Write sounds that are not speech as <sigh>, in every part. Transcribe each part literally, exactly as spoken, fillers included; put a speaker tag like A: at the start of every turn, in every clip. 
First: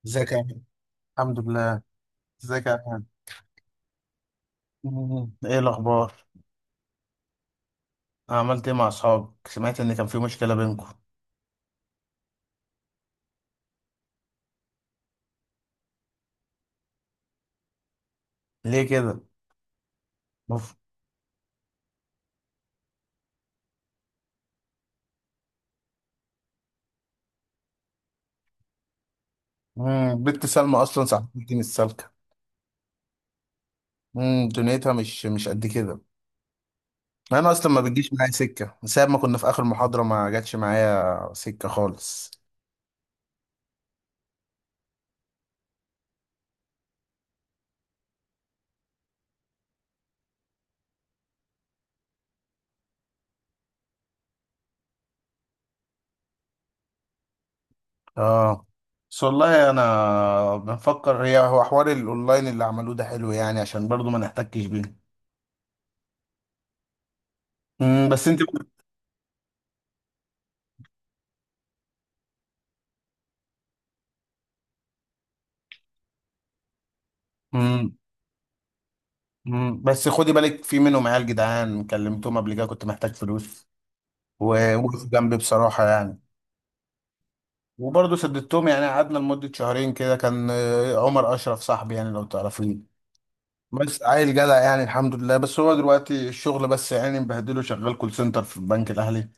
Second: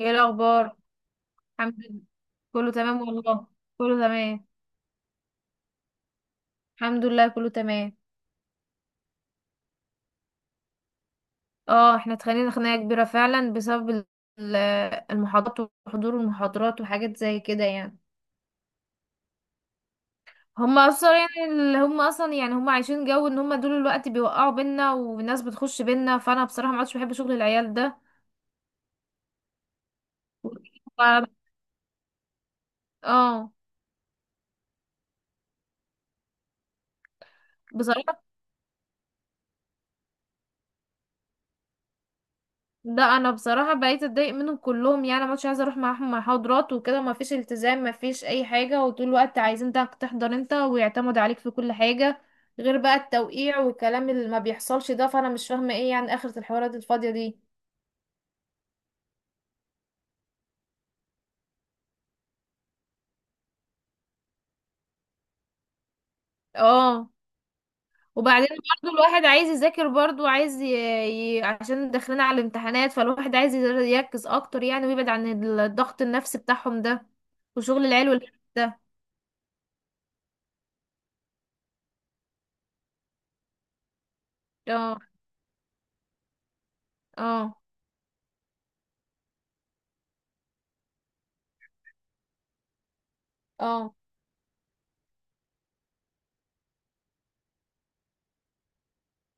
A: ايه
B: ازيك يا أحمد؟
A: الاخبار؟
B: الحمد
A: الحمد
B: لله.
A: لله،
B: ازيك
A: كله
B: يا
A: تمام
B: أحمد.
A: والله، كله تمام.
B: مم. ايه الاخبار؟
A: الحمد لله، كله تمام.
B: عملت ايه مع اصحابك، سمعت ان كان في مشكله بينكم.
A: اه احنا اتخانقنا خناقه كبيره فعلا بسبب ال- ال- المحاضرات وحضور المحاضرات وحاجات زي كده يعني.
B: ليه كده؟ مف...
A: هما اصلا يعني اللي هما اصلا يعني هما عايشين جو ان هما دول الوقت بيوقعوا بينا والناس بتخش بينا، فانا بصراحه ما عادش بحب شغل العيال ده.
B: مم. بنت سلمى اصلا
A: ف-
B: صاحبتي مش سالكه.
A: اه،
B: مم. دنيتها مش مش قد كده. انا اصلا ما بتجيش
A: بصراحه،
B: معايا سكه من ساعه ما كنا في اخر محاضره، ما جاتش معايا سكه خالص.
A: لا انا بصراحه بقيت اتضايق منهم كلهم، يعني ما كنتش عايزه اروح معاهم محاضرات وكده، ما فيش التزام، ما فيش اي حاجه، وطول الوقت عايزين ده تحضر انت ويعتمد عليك في كل حاجه، غير بقى التوقيع والكلام اللي ما بيحصلش ده. فانا مش فاهمه ايه يعني اخره الحوارات الفاضيه دي.
B: اه، بس والله انا بنفكر هي هو حوار الاونلاين اللي عملوه ده حلو يعني، عشان برضو ما نحتكش بيه.
A: اه،
B: مم. بس انت.
A: وبعدين برضو الواحد عايز يذاكر، برضو عايز ي... ي... عشان داخلين على الامتحانات، فالواحد عايز يركز اكتر يعني، ويبعد عن الضغط النفسي بتاعهم ده، وشغل
B: مم.
A: العيال والحاجات ده.
B: مم. بس خدي بالك، في منهم عيال جدعان كلمتهم قبل كده كنت محتاج فلوس،
A: اه،
B: ووقفوا جنبي بصراحة يعني.
A: اه،
B: وبرضه سددتهم يعني، قعدنا لمدة شهرين كده، كان آه، عمر أشرف صاحبي، يعني لو تعرفيه.
A: اه،
B: بس عيل جدع يعني، الحمد لله. بس هو دلوقتي الشغل بس يعني مبهدله، شغال كول سنتر في البنك الأهلي.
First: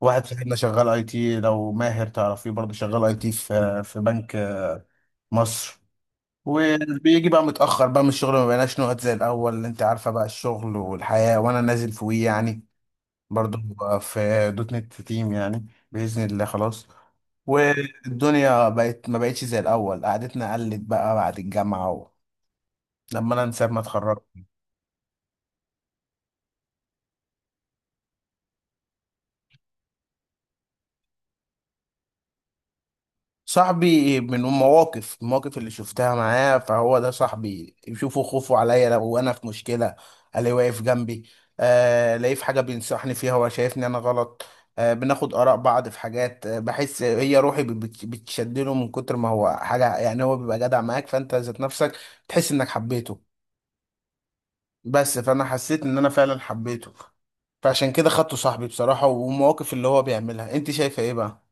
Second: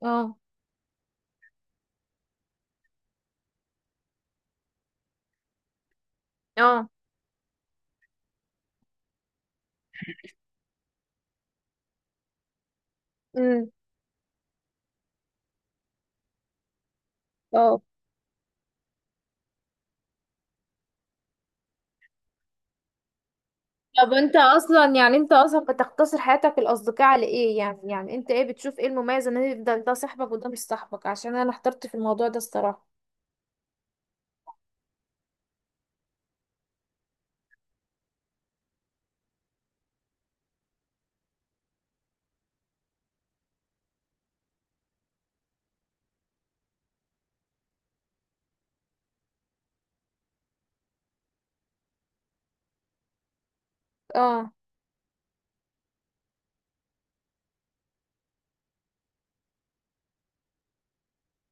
B: واحد
A: اه،
B: صاحبنا شغال اي تي، لو ماهر تعرفيه برضه، شغال اي تي في في بنك آه، مصر.
A: اه.
B: وبيجي بقى متأخر بقى من الشغل، ما بقيناش نقعد زي الأول. انت عارفة بقى الشغل والحياة، وانا نازل فوقيه يعني برضو
A: مم.
B: في دوت نت تيم يعني. بإذن الله خلاص.
A: اه.
B: والدنيا بقت ما بقتش زي الأول قعدتنا، قلت بقى بعد الجامعة و... لما أنا نسيب ما
A: طب
B: اتخرج.
A: انت اصلا يعني انت اصلا بتقتصر حياتك الاصدقاء على ايه؟ يعني يعني انت ايه، بتشوف ايه المميز ان يفضل ده صاحبك وده مش صاحبك؟ عشان انا احترت في الموضوع ده الصراحة.
B: صاحبي من المواقف المواقف اللي شفتها معاه، فهو ده صاحبي. يشوفوا خوفه عليا لو أنا في مشكلة، ألاقيه واقف جنبي. آه، لاقيه في حاجة بينصحني فيها هو شايفني أنا غلط. آه، بناخد آراء بعض في حاجات. آه، بحس هي روحي بت- بتشدله، من كتر ما هو حاجة يعني، هو بيبقى جدع معاك فأنت ذات نفسك تحس انك حبيته.
A: اه.
B: بس فانا حسيت ان انا فعلا حبيته. فعشان كده خدته صاحبي بصراحة. والمواقف اللي هو بيعملها انت شايفة ايه بقى؟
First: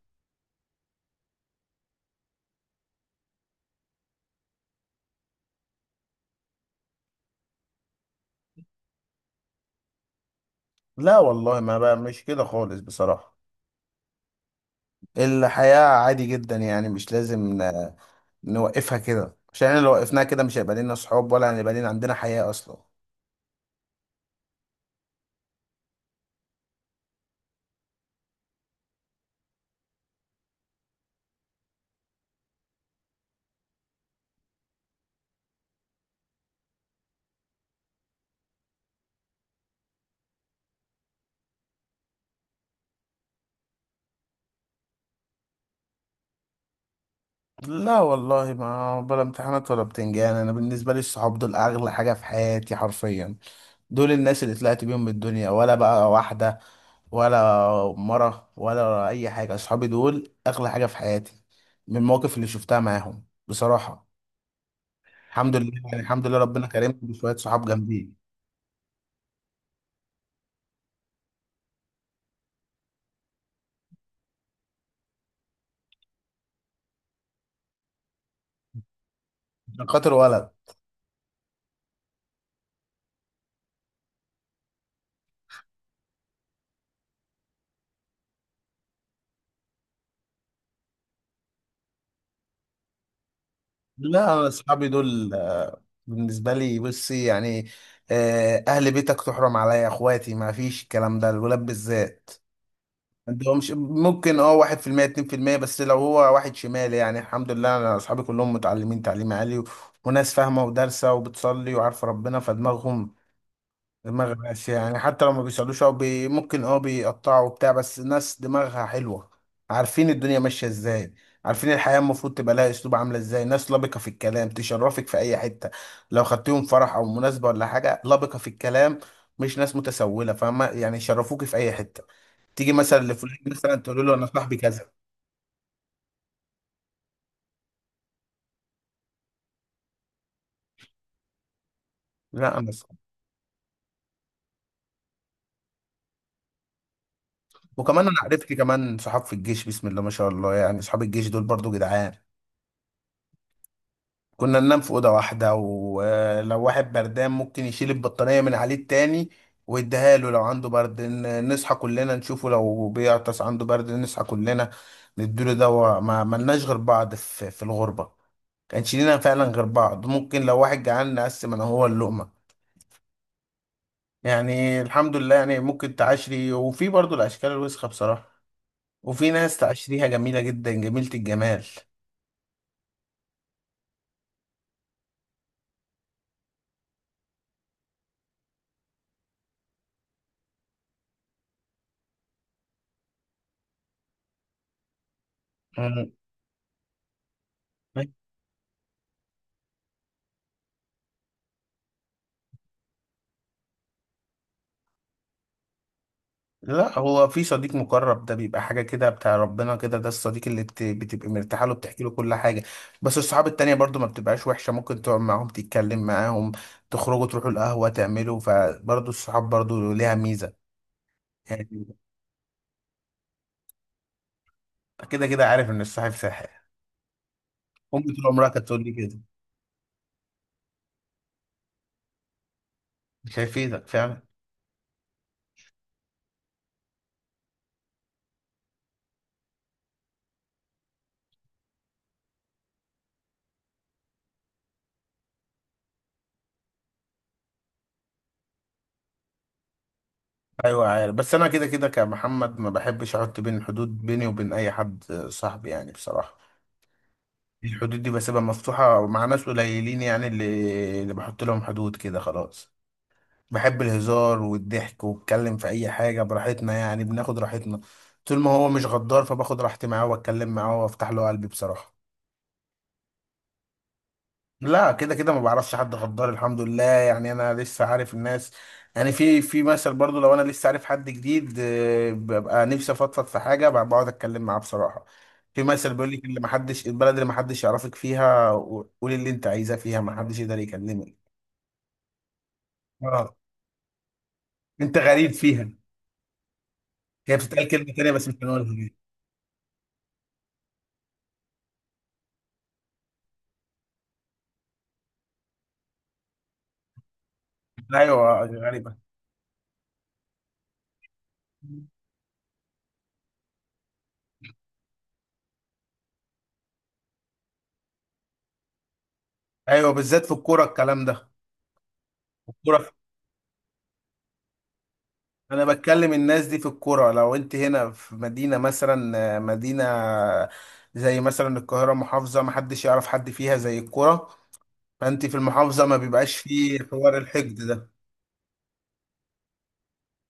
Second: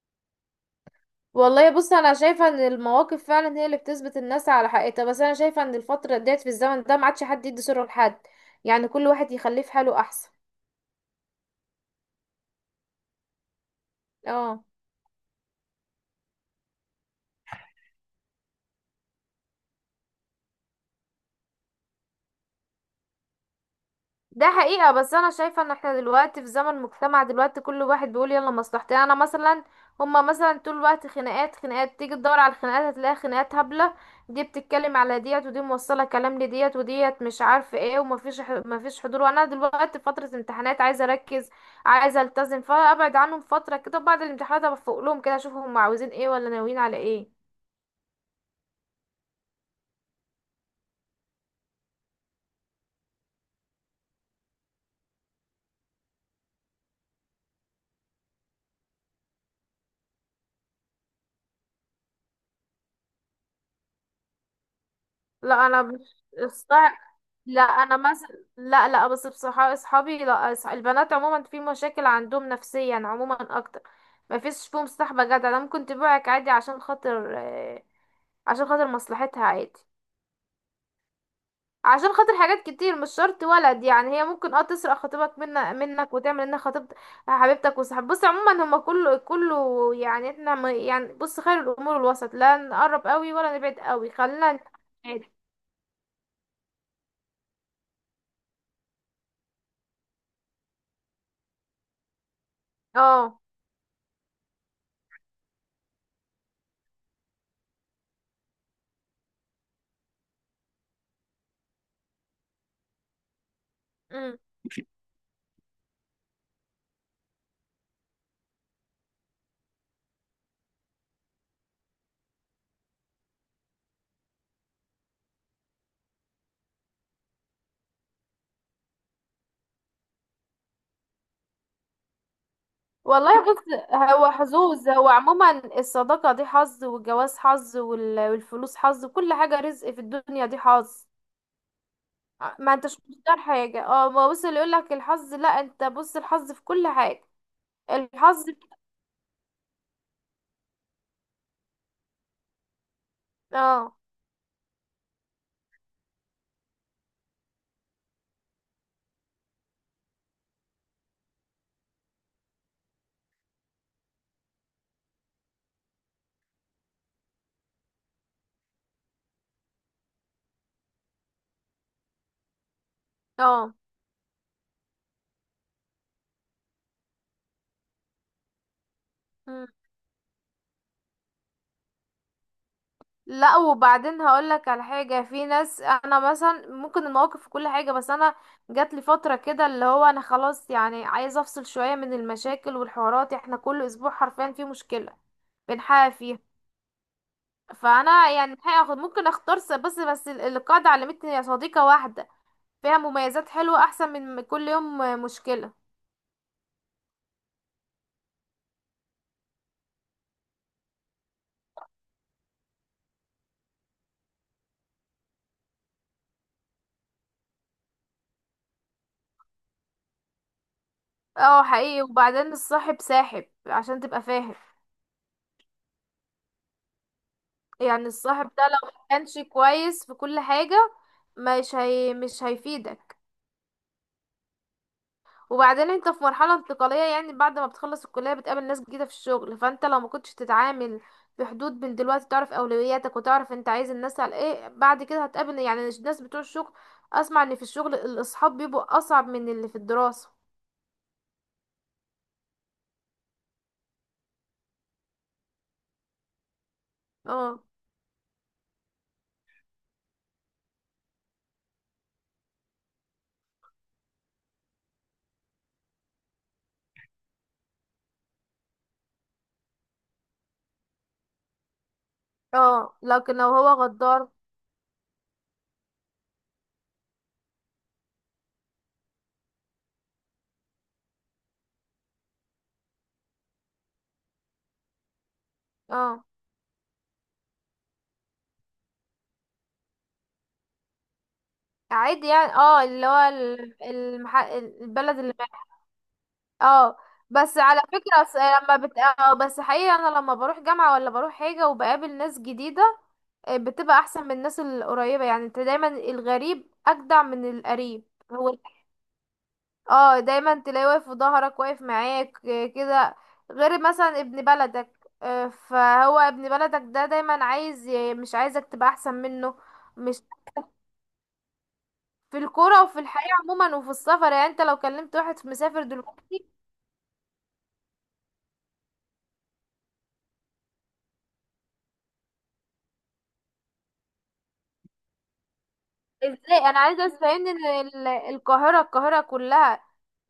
A: والله بص، انا شايفة ان المواقف فعلا هي اللي بتثبت الناس على حقيقتها، بس انا شايفة ان الفترة ديت في الزمن ده ما عادش حد يدي سره لحد، يعني كل واحد يخليه في حاله احسن.
B: لا والله، ما بقى مش كده خالص بصراحة.
A: اه.
B: الحياة عادي جدا يعني، مش لازم ن- نوقفها كده، عشان لو وقفناها كده مش هيبقى لنا صحاب، ولا هيبقى لنا عندنا حياة اصلا.
A: ده حقيقة، بس انا شايفة ان احنا دلوقتي في زمن، مجتمع دلوقتي كل واحد بيقول يلا مصلحتي، يعني انا مثلا، هما مثلا طول الوقت خناقات خناقات، تيجي تدور على الخناقات هتلاقي خناقات هبلة. دي بتتكلم على ديت، ودي موصلة كلام لديت وديت مش عارفة ايه، ومفيش ح- مفيش حضور، وانا دلوقتي في فترة امتحانات عايزة اركز، عايزة التزم، فابعد عنهم فترة كده. بعد الامتحانات ابقى فوق لهم كده، اشوف هما عاوزين ايه ولا ناويين على ايه.
B: لا والله، ما بلا امتحانات ولا بتنجان. انا بالنسبه لي الصحاب دول اغلى حاجه في حياتي حرفيا. دول الناس اللي طلعت بيهم من الدنيا، ولا بقى واحده ولا مره ولا اي حاجه. اصحابي دول اغلى حاجه في حياتي، من المواقف اللي شفتها معاهم بصراحه. الحمد
A: لا
B: لله
A: انا
B: يعني،
A: مش
B: الحمد لله ربنا كرمني بشويه
A: لا
B: صحاب
A: انا
B: جنبي.
A: مثلا لا، لا، بس بصراحه اصحابي، لا أص- البنات عموما في مشاكل عندهم نفسيا عموما اكتر. ما فيش فيهم صاحبه جدع. انا ممكن تبيعك عادي، عشان خاطر آه، عشان خاطر مصلحتها عادي.
B: عشان خاطر ولد.
A: عشان خاطر حاجات كتير، مش شرط ولد. يعني هي ممكن اه تسرق خطيبك من منك وتعمل انها خطيبت حبيبتك وصاحب. بص، عموما هما كله كله، يعني احنا ما- يعني بص، خير الامور الوسط، لا نقرب قوي ولا نبعد قوي،
B: لا، انا
A: خلينا نتعامل
B: اصحابي
A: عادي.
B: دول آه، بالنسبه لي بصي يعني. آه، اهل بيتك تحرم عليا اخواتي، ما فيش الكلام ده الولاد بالذات.
A: اه.
B: انت هو مش ممكن، اه، واحد في المية اتنين في المية، بس لو هو واحد شمال. يعني الحمد لله انا اصحابي كلهم متعلمين تعليم عالي و- وناس فاهمة ودارسة وبتصلي وعارفة ربنا، فدماغهم دماغ
A: امم.
B: ماشية يعني. حتى لو ما بيصلوش او بي ممكن اه بيقطعوا وبتاع، بس ناس دماغها حلوة. عارفين الدنيا ماشية ازاي، عارفين الحياة المفروض تبقى لها اسلوب عاملة ازاي. ناس لبقة في الكلام تشرفك في اي حتة، لو خدتيهم فرح او مناسبة ولا حاجة لبقة في الكلام. مش ناس متسولة، فاهمة يعني، يشرفوك في اي حتة. تيجي مثلا لفلان
A: والله بص،
B: مثلا تقول له انا
A: هو
B: صاحبي
A: حظوظ.
B: كذا.
A: هو عموما الصداقة دي حظ، والجواز حظ، وال- والفلوس حظ، كل حاجة رزق في الدنيا دي حظ. آه،
B: لا انا
A: ما
B: صاحبي.
A: انتش مختار حاجة. اه، ما بص اللي يقولك الحظ، لا، انت بص الحظ في كل حاجة.
B: وكمان انا
A: الحظ.
B: عرفت كمان صحاب في الجيش، بسم الله ما شاء الله يعني، صحاب الجيش دول برضو جدعان.
A: اه.
B: كنا ننام في اوضه واحده، ولو واحد بردان ممكن يشيل البطانيه من عليه التاني ويديها له. لو عنده برد، ن- نصحى كلنا نشوفه. لو بيعطس عنده برد نصحى كلنا نديله دواء. ما ملناش غير بعض في في الغربه، كانش لينا فعلا غير بعض. ممكن لو واحد جعان نقسم انا هو اللقمه
A: اه.
B: يعني، الحمد لله يعني. ممكن تعشري وفي برضو الأشكال الوسخة بصراحة، وفي ناس
A: مم.
B: تعشريها جميلة جدا جميلة الجمال.
A: لا، وبعدين هقولك على حاجة. في ناس، انا مثلا ممكن المواقف في كل حاجة، بس انا جات لي فترة كده اللي هو انا خلاص، يعني عايزة افصل شوية من المشاكل والحوارات. احنا كل اسبوع حرفيا في مشكلة بنحقق
B: مم.
A: فيها. فانا يعني الحقيقة هاخد، ممكن اختار س- بس بس ال- القاعدة علمتني يا صديقة واحدة فيها مميزات حلوة، احسن من م- كل يوم مشكلة.
B: لا هو في صديق مقرب، ده بيبقى حاجة كده بتاع ربنا كده، ده الصديق اللي بت... بتبقى مرتاحة له بتحكي له كل حاجة. بس الصحاب التانية برضو ما بتبقاش وحشة، ممكن تقعد معاهم تتكلم معاهم، تخرجوا تروحوا القهوة تعملوا، فبرضو الصحاب برضو ليها ميزة
A: اه
B: يعني.
A: حقيقي. وبعدين الصاحب ساحب عشان تبقى فاهم.
B: كده كده عارف إن الصاحب ساحر، أمي
A: يعني
B: طول
A: الصاحب
B: عمرها
A: ده
B: كانت تقول
A: لو
B: لي كده.
A: مكانش كويس في كل حاجة، مش هي مش هيفيدك.
B: مش هيفيدك فعلا.
A: وبعدين انت في مرحلة انتقالية، يعني بعد ما بتخلص الكلية بتقابل ناس جديدة في الشغل، فانت لو ما كنتش تتعامل في حدود من دلوقتي، تعرف اولوياتك وتعرف انت عايز الناس على ايه. بعد كده هتقابل يعني الناس بتوع الشغل، اسمع ان في الشغل الاصحاب بيبقوا اصعب من اللي في الدراسة.
B: ايوه عارف، بس انا كده كده كمحمد ما بحبش احط بين حدود بيني وبين اي حد صاحبي يعني. بصراحه
A: اه.
B: الحدود دي بسيبها مفتوحه مع ناس قليلين يعني، اللي اللي بحط لهم حدود كده خلاص. بحب الهزار والضحك واتكلم في اي حاجه براحتنا، يعني بناخد راحتنا. طول ما هو مش غدار، فباخد راحتي معاه واتكلم معاه وافتح له قلبي بصراحه.
A: اه. لكن لو هو غدار.
B: لا كده كده ما بعرفش حد غدار الحمد لله يعني. انا لسه عارف الناس، يعني في في مثل برضو. لو انا لسه عارف حد جديد، آه، ببقى نفسي افضفض في حاجه، ب- بقعد اتكلم معاه بصراحه. في مثل بيقول
A: اه.
B: لك، اللي ما حدش البلد اللي ما حدش يعرفك فيها قولي اللي انت عايزاه فيها، ما حدش يقدر يكلمك.
A: عادي يعني. اه، اللي هو
B: اه.
A: ال- المح...
B: انت
A: البلد
B: غريب
A: اللي،
B: فيها.
A: اه.
B: هي
A: بس
B: بتتقال
A: على
B: كلمه تانيه
A: فكرة
B: بس مش
A: س-
B: هنقولها
A: لما
B: دي.
A: بت... اه بس حقيقة انا لما بروح جامعة ولا بروح حاجة وبقابل ناس جديدة، بتبقى احسن من الناس القريبة. يعني انت دايما الغريب اجدع من القريب.
B: ايوه
A: هو
B: غريبه.
A: اه دايما تلاقيه واقف في ظهرك، واقف معاك آه، كده، غير مثلا ابن بلدك. آه، فهو ابن بلدك ده دايما عايز ي- مش عايزك تبقى احسن منه.
B: ايوه
A: مش،
B: بالذات في الكوره الكلام ده.
A: في الكورة
B: الكوره،
A: وفي الحياة عموما وفي السفر. يعني انت لو كلمت واحد
B: انا
A: مسافر
B: بتكلم الناس
A: دلوقتي،
B: دي في الكرة. لو انت هنا في مدينة مثلا آه، مدينة زي مثلا القاهرة محافظة، محدش يعرف حد فيها زي الكرة. فانت في المحافظة ما بيبقاش
A: ازاي
B: فيه
A: انا عايزة
B: حوار
A: تفهمني
B: الحقد
A: ان
B: ده.
A: ال- القاهرة القاهرة كلها،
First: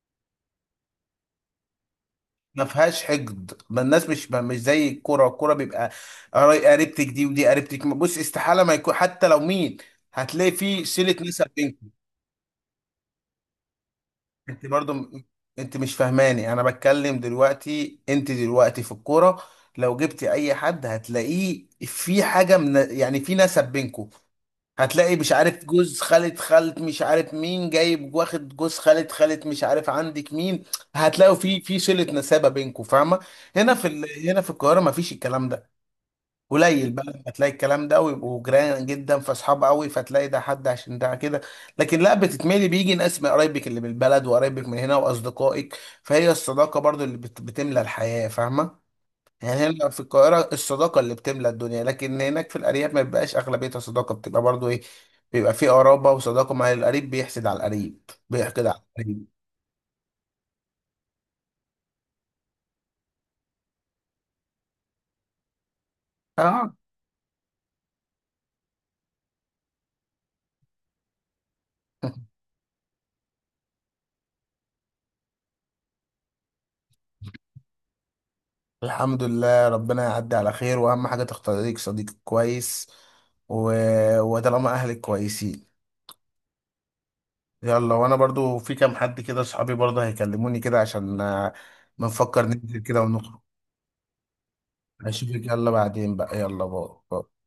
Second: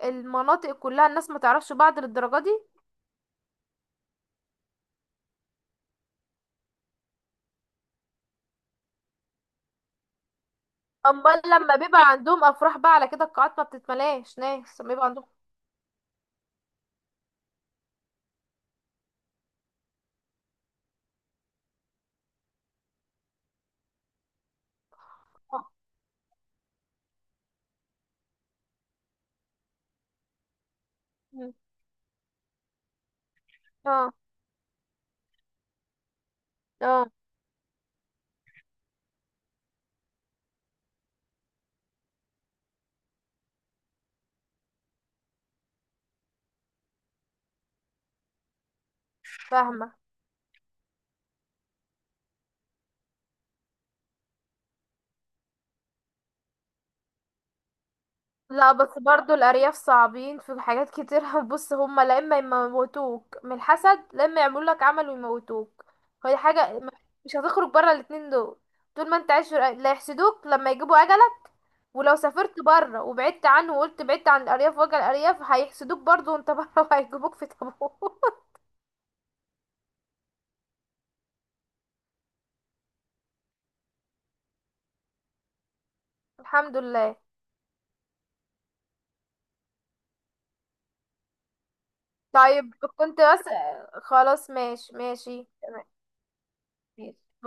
A: المناطق كلها، الناس ما تعرفش بعض للدرجة دي؟
B: ما فيهاش حقد، ما الناس مش ما- مش زي الكرة. الكرة بيبقى قري- قريبتك دي ودي قريبتك. بص استحالة ما يكون، حتى لو مين هتلاقي فيه صلة
A: امال
B: نسب.
A: لما بيبقى عندهم افراح بقى على كده القاعات ما بتتملاش
B: انت
A: ناس لما
B: برضو
A: بيبقى
B: م-
A: عندهم.
B: انت مش فاهماني. انا بتكلم دلوقتي، انت دلوقتي في الكوره، لو جبتي اي حد هتلاقيه في حاجه من يعني في نسب بينكم. هتلاقي مش عارف جوز خالة خالة مش عارف مين جايب، واخد جوز خالة خالة مش عارف عندك مين. هتلاقوا
A: اه.
B: في في صلة نسابة بينكم فاهمة. هنا في
A: اه.
B: ال... هنا في القاهرة مفيش الكلام ده. قليل بقى
A: آه،
B: لما تلاقي الكلام ده ويبقوا جيران جدا فاصحاب قوي، فتلاقي ده حد عشان ده كده. لكن لا، بتتملي بيجي ناس من قرايبك اللي بالبلد وقرايبك من هنا واصدقائك، فهي الصداقه برضو اللي بت- بتملى الحياه، فاهمه يعني. هنا
A: فاهمه.
B: في القاهره الصداقه اللي بتملى الدنيا، لكن هناك في الارياف ما بيبقاش اغلبيتها صداقه، بتبقى برضو ايه، بيبقى في قرابه وصداقه. مع القريب بيحسد على القريب، بيحقد
A: لا،
B: على
A: بس
B: القريب.
A: برضو الارياف صعبين في حاجات كتير <laughs> بص هما، لا اما يموتوك من الحسد، لا اما يعملوا لك عمل ويموتوك. فدي
B: اه،
A: حاجه م- <laughs> مش هتخرج بره الاتنين دول. طول ما انت عايش في الأ- لا، يحسدوك لما يجيبوا اجلك. ولو سافرت بره وبعدت عنه وقلت بعدت عن الارياف، واجل الارياف هيحسدوك برضو وانت بره <laughs> وهيجيبوك في تابوت.
B: الحمد لله ربنا يعدي على خير. واهم حاجه تختار لك صديق كويس و... وطالما اهلك كويسين.
A: <laughs> الحمد لله.
B: يلا، وانا برضو في كام حد كده صحابي برضو هيكلموني كده، عشان آه، بنفكر
A: طيب،
B: ننزل كده
A: كنت
B: ونخرج.
A: بس، خلاص. ماشي،
B: اشوفك،
A: ماشي
B: يلا
A: تمام.
B: بعدين بقى، يلا باي باي.
A: ماشي.